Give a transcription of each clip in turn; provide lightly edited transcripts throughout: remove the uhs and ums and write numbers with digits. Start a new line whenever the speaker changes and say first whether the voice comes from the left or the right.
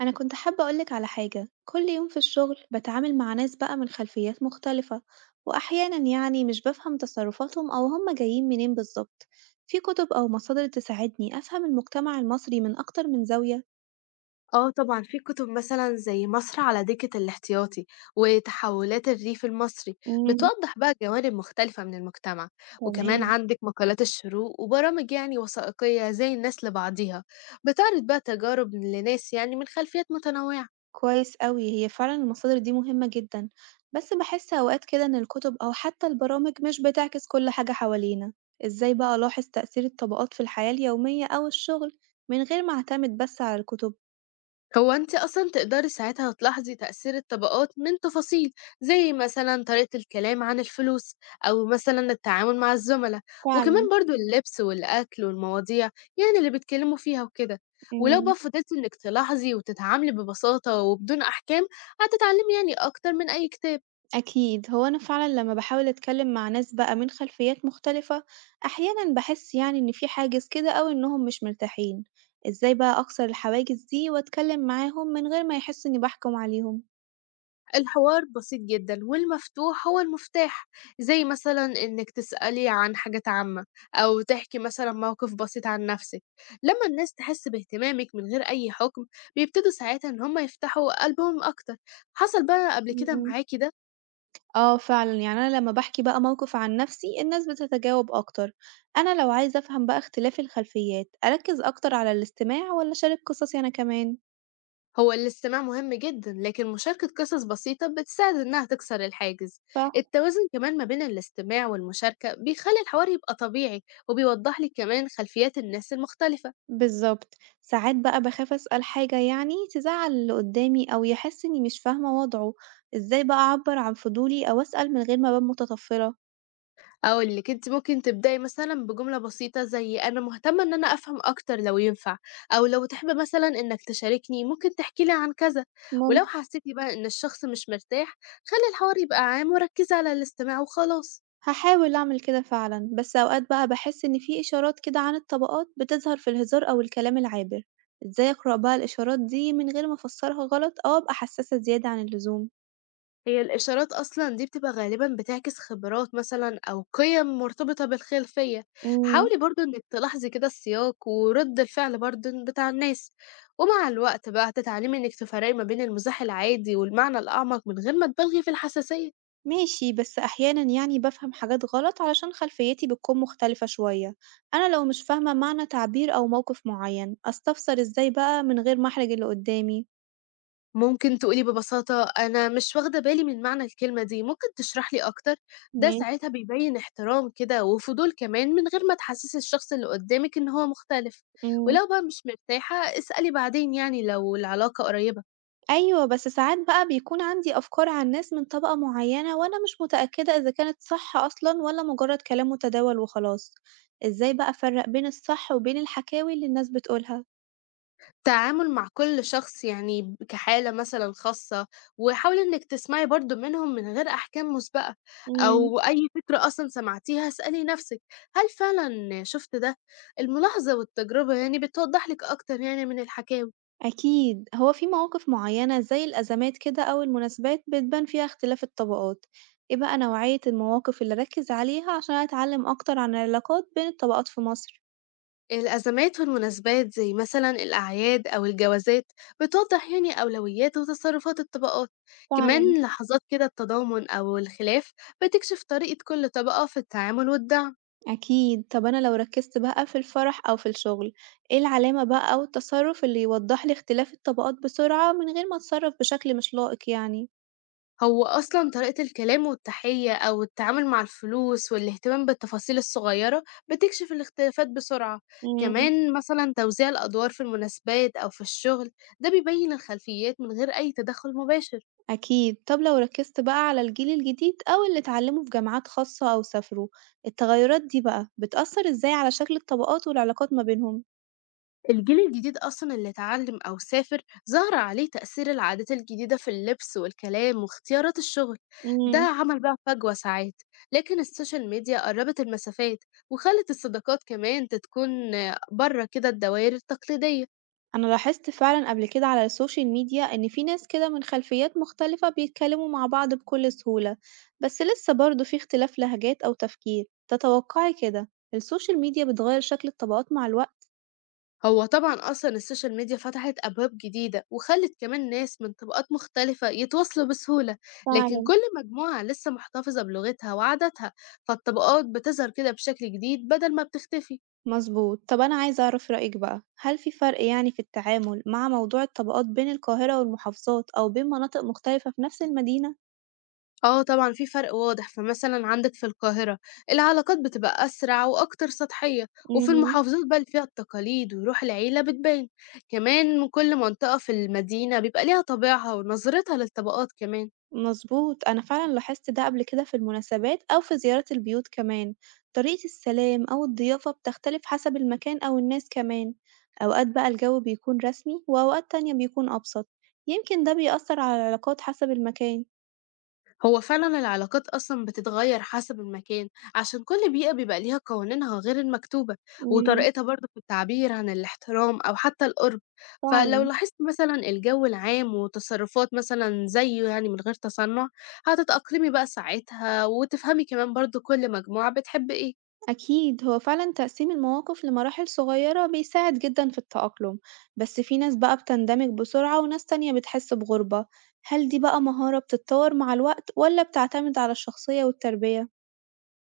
right: أنا كنت حابة أقولك على حاجة. كل يوم في الشغل بتعامل مع ناس بقى من خلفيات مختلفة، وأحيانا مش بفهم تصرفاتهم أو هما جايين منين بالظبط. في كتب أو مصادر تساعدني أفهم المجتمع المصري من أكتر من زاوية؟
left: آه طبعًا، في كتب مثلًا زي مصر على دكة الاحتياطي، وتحولات الريف المصري،
right: امم.
left: بتوضح بقى جوانب مختلفة من المجتمع، وكمان
right: تمام.
left: عندك مقالات الشروق وبرامج يعني وثائقية زي الناس لبعضيها، بتعرض بقى تجارب لناس يعني من خلفيات متنوعة.
right: كويس أوي، هي فعلا المصادر دي مهمة جدا، بس بحس أوقات كده إن الكتب أو حتى البرامج مش بتعكس كل حاجة حوالينا. إزاي بقى ألاحظ تأثير الطبقات في الحياة اليومية أو الشغل من غير ما أعتمد بس على الكتب؟
left: هو أنتِ أصلًا تقدري ساعتها تلاحظي تأثير الطبقات من تفاصيل، زي مثلًا طريقة الكلام عن الفلوس، أو مثلًا التعامل مع الزملا، وكمان
right: فعلا.
left: برضه اللبس والأكل والمواضيع يعني اللي بيتكلموا فيها وكده. ولو بقى
right: مم.
left: فضلتِ إنِّك تلاحظي وتتعاملي ببساطة وبدون أحكام، هتتعلمي يعني أكتر من أي كتاب.
right: أكيد. هو أنا فعلا لما بحاول أتكلم مع ناس بقى من خلفيات مختلفة، أحيانا بحس إن في حاجز كده أو إنهم مش مرتاحين. إزاي بقى أكسر الحواجز دي وأتكلم معاهم من غير ما يحسوا إني بحكم عليهم؟
left: الحوار بسيط جدًا والمفتوح هو المفتاح، زي مثلًا إنِّك تسألي عن حاجات عامة أو تحكي مثلًا موقف بسيط عن نَفْسِك، لمّا الناس تحس باهتمامِك من غير أي حُكم، بيبتدوا ساعتها إن هم يفتحوا قلبهم أكتر. حصل بقى قبل كده
right: مم.
left: معاكِ ده؟
right: اه، فعلا أنا لما بحكي بقى موقف عن نفسي الناس بتتجاوب أكتر. أنا لو عايزة أفهم بقى اختلاف الخلفيات، أركز أكتر على الاستماع ولا أشارك قصصي أنا كمان؟
left: هو الاستماع مهم جدًا، لكن مشاركة قصص بسيطة بتساعد إنها تكسر الحاجز. التوازن كمان ما بين الاستماع والمشاركة بيخلّي الحوار يبقى طبيعي، وبيوضّح لِك كمان خلفيات الناس المختلفة.
right: بالضبط. ساعات بقى باخاف أسأل حاجة تزعّل اللي قُدّامي أو يحس إنّي مش فاهمة وضعه، إزاي بقى أعبّر عن فضولي أو أسأل من غير ما أبان متطفّلة؟
left: هاقول لِك، أنتِ ممكن تبدئي مثلًا بجملة بسيطة زي أنا مهتمة إن أنا أفهم أكتر لو ينفع، أو لو تحب مثلًا إنك تشاركني ممكن تحكي لي عن كذا، ولو
right: ممكن.
left: حسيتِ بقى إن الشخص مش مرتاح خلّي الحوار يبقى عام وركّزي على الاستماع وخلاص.
right: هاحاول أعمل كده فعلًا، بس أوقات بقى باحس إن في إشارات كده عن الطبقات بتظهر في الهزار أو الكلام العابر، إزاي أقرأ بقى الإشارات دي من غير ما أفسّرها غلط أو أبقى حسّاسة زيادة عن اللزوم؟
left: هي الإشارات أصلًا دي بتبقى غالبًا بتعكس خبرات مثلًا أو قِيَم مرتبطة بالخلفية،
right: إمم.
left: حاولي برضه إنِّك تلاحظي كده السياق ورَد الفعل برضه بتاع الناس، ومع الوقت بقى هتتعلمي إنِّك تفرّقي ما بين المزاح العادي والمعنى الأعمق من غير ما تبالغي في الحساسية.
right: ماشي، بس أحيانا بفهم حاجات غلط علشان خلفيتي بتكون مختلفة شوية. أنا لو مش فاهمة معنى تعبير أو موقف معين، أستفسر إزاي بقى من غير ما أحرج اللي قدامي؟
left: ممكن تقولي ببساطة أنا مش واخدة بالي من معنى الكلمة دي، ممكن تشرح لي أكتر؟ ده
right: ماشي.
left: ساعتها بيبين احترام كده وفضول كمان من غير ما تحسسي الشخص اللي قدامك إن هو مختلف،
right: مم.
left: ولو بقى مش مرتاحة اسألي بعدين يعني لو العلاقة قريبة.
right: أيوة، بس ساعات بقى بيكون عندي أفكار عن ناس من طبقة معينة وأنا مش متأكدة إذا كانت صح أصلا ولا مجرد كلام متداول وخلاص. إزاي بقى أفرق بين الصح وبين الحكاوي اللي الناس بتقولها؟
left: التعامل مع كل شخص يعني كحالة مثلا خاصة، وحاولي انك تسمعي برضو منهم من غير احكام مسبقة او اي فكرة اصلا سمعتيها. اسألي نفسك، هل فعلا شفت ده؟ الملاحظة والتجربة يعني بتوضح لك اكتر يعني من الحكاوي.
right: أكيد، هو في مواقف معينة زي الأزمات كده أو المناسبات بتبان فيها اختلاف الطبقات، إيه بقى نوعية المواقف اللي أركز عليها عشان أتعلم أكتر عن العلاقات بين الطبقات في مصر؟
left: الأزمات والمناسبات زي مثلا الأعياد أو الجوازات بتوضح يعني أولويات وتصرفات الطبقات،
right: فعلًا.
left: كمان لحظات كده التضامن أو الخلاف بتكشف طريقة كل طبقة في التعامل والدعم.
right: أكيد، طب أنا لو ركزت بقى في الفرح أو في الشغل، إيه العلامة بقى أو التصرف اللي يوضح لي اختلاف الطبقات بسرعة من غير ما أتصرف بشكل مش لائق؟
left: هو أصلًا طريقة الكلام والتحية أو التعامل مع الفلوس والاهتمام بالتفاصيل الصغيرة بتكشف الاختلافات بسرعة،
right: امم.
left: كمان مثلًا توزيع الأدوار في المناسبات أو في الشغل ده بيبين الخلفيات من غير أي تدخل مباشر،
right: أكيد، طب لو ركزت بقى على الجيل الجديد أو اللي اتعلموا في جامعات خاصة أو سافروا، التغيرات دي بقى بتأثر إزاي على شكل الطبقات والعلاقات ما بينهم؟
left: الجيل الجديد أصلًا اللي اتعلم أو سافر ظهر عليه تأثير العادات الجديدة في اللبس والكلام واختيارات الشغل، ده
right: مم.
left: عمل بقى فجوة ساعات، لكن السوشيال ميديا قربت المسافات وخلت الصداقات كمان تكون بره كده الدوائر التقليدية.
right: أنا لاحظت فعلا قبل كده على السوشيال ميديا إن في ناس كده من خلفيات مختلفة بيتكلموا مع بعض بكل سهولة، بس لسه برضه في اختلاف لهجات أو تفكير، تتوقعي كده السوشيال ميديا بتغير شكل الطبقات مع الوقت؟
left: هو طبعًا أصلًا السوشيال ميديا فتحت أبواب جديدة، وخلّت كمان ناس من طبقات مختلفة يتواصلوا بسهولة، لكن
right: فعلا.
left: كل مجموعة لسه محتفظة بلغتها وعاداتها، فالطبقات بتظهر كده بشكل جديد بدل ما بتختفي.
right: مظبوط. طب أنا عايزة أعرف رأيِك بقى، هل في فرق في التعامل مع موضوع الطبقات بين القاهرة والمحافظات أو بين مناطق مختلفة في نفس المدينة؟
left: آه طبعًا في فرق واضح، فمثلًا عندك في القاهرة العلاقات بتبقى أسرع وأكتر سطحية، وفي
right: إمم.
left: المحافظات بقى اللي فيها التقاليد وروح العيلة بتبان، كمان كل منطقة في المدينة بيبقى ليها طابعها ونظرتها للطبقات كمان.
right: مظبوط. أنا فعلًا لاحظت ده قبل كده في المناسبات أو في زيارة البيوت كمان، طريقة السلام أو الضيافة بتختلف حسب المكان أو الناس كمان، أوقات بقى الجو بيكون رسمي وأوقات تانية بيكون أبسط، يمكن ده بيأثر على العلاقات حسب المكان.
left: هو فعلا العلاقات أصلا بتتغير حسب المكان عشان كل بيئة بيبقى ليها قوانينها غير المكتوبة
right: إمم.
left: وطريقتها برضه في التعبير عن الاحترام أو حتى القرب، فلو
right: فعلًا.
left: لاحظت مثلا الجو العام وتصرفات مثلا زيه يعني من غير تصنع هتتأقلمي بقى ساعتها وتفهمي كمان برضه كل مجموعة بتحب ايه.
right: أكيد، هو فعلا تقسيم المواقف لمراحل صغيرة بيساعد جدا في التأقلم، بس في ناس بقى بتندمج بسرعة وناس تانية بتحس بغربة. هل دي بقى مهارة بتتطور مع الوقت ولا بتعتمد على الشخصية والتربية؟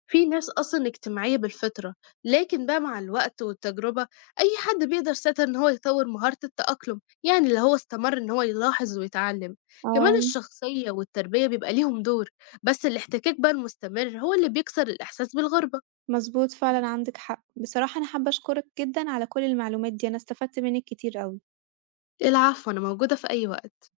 left: في ناس أصلًا اجتماعية بالفطرة، لكن بقى مع الوقت والتجربة أي حد بيقدر ساعتها إن هو يطوّر مهارة التأقلم، يعني لو هو استمر إن هو يلاحظ ويتعلم. كمان
right: اه.
left: الشخصية والتربية بيبقى ليهم دور، بس الاحتكاك بقى المستمر هو اللي بيكسر الإحساس بالغربة.
right: مظبوط، فعلا عندك حق. بصراحة أنا حابة أشكرك جدا على كل المعلومات دي، أنا استفدت منك كتير أوي.
left: العفو، أنا موجودة في أي وقت.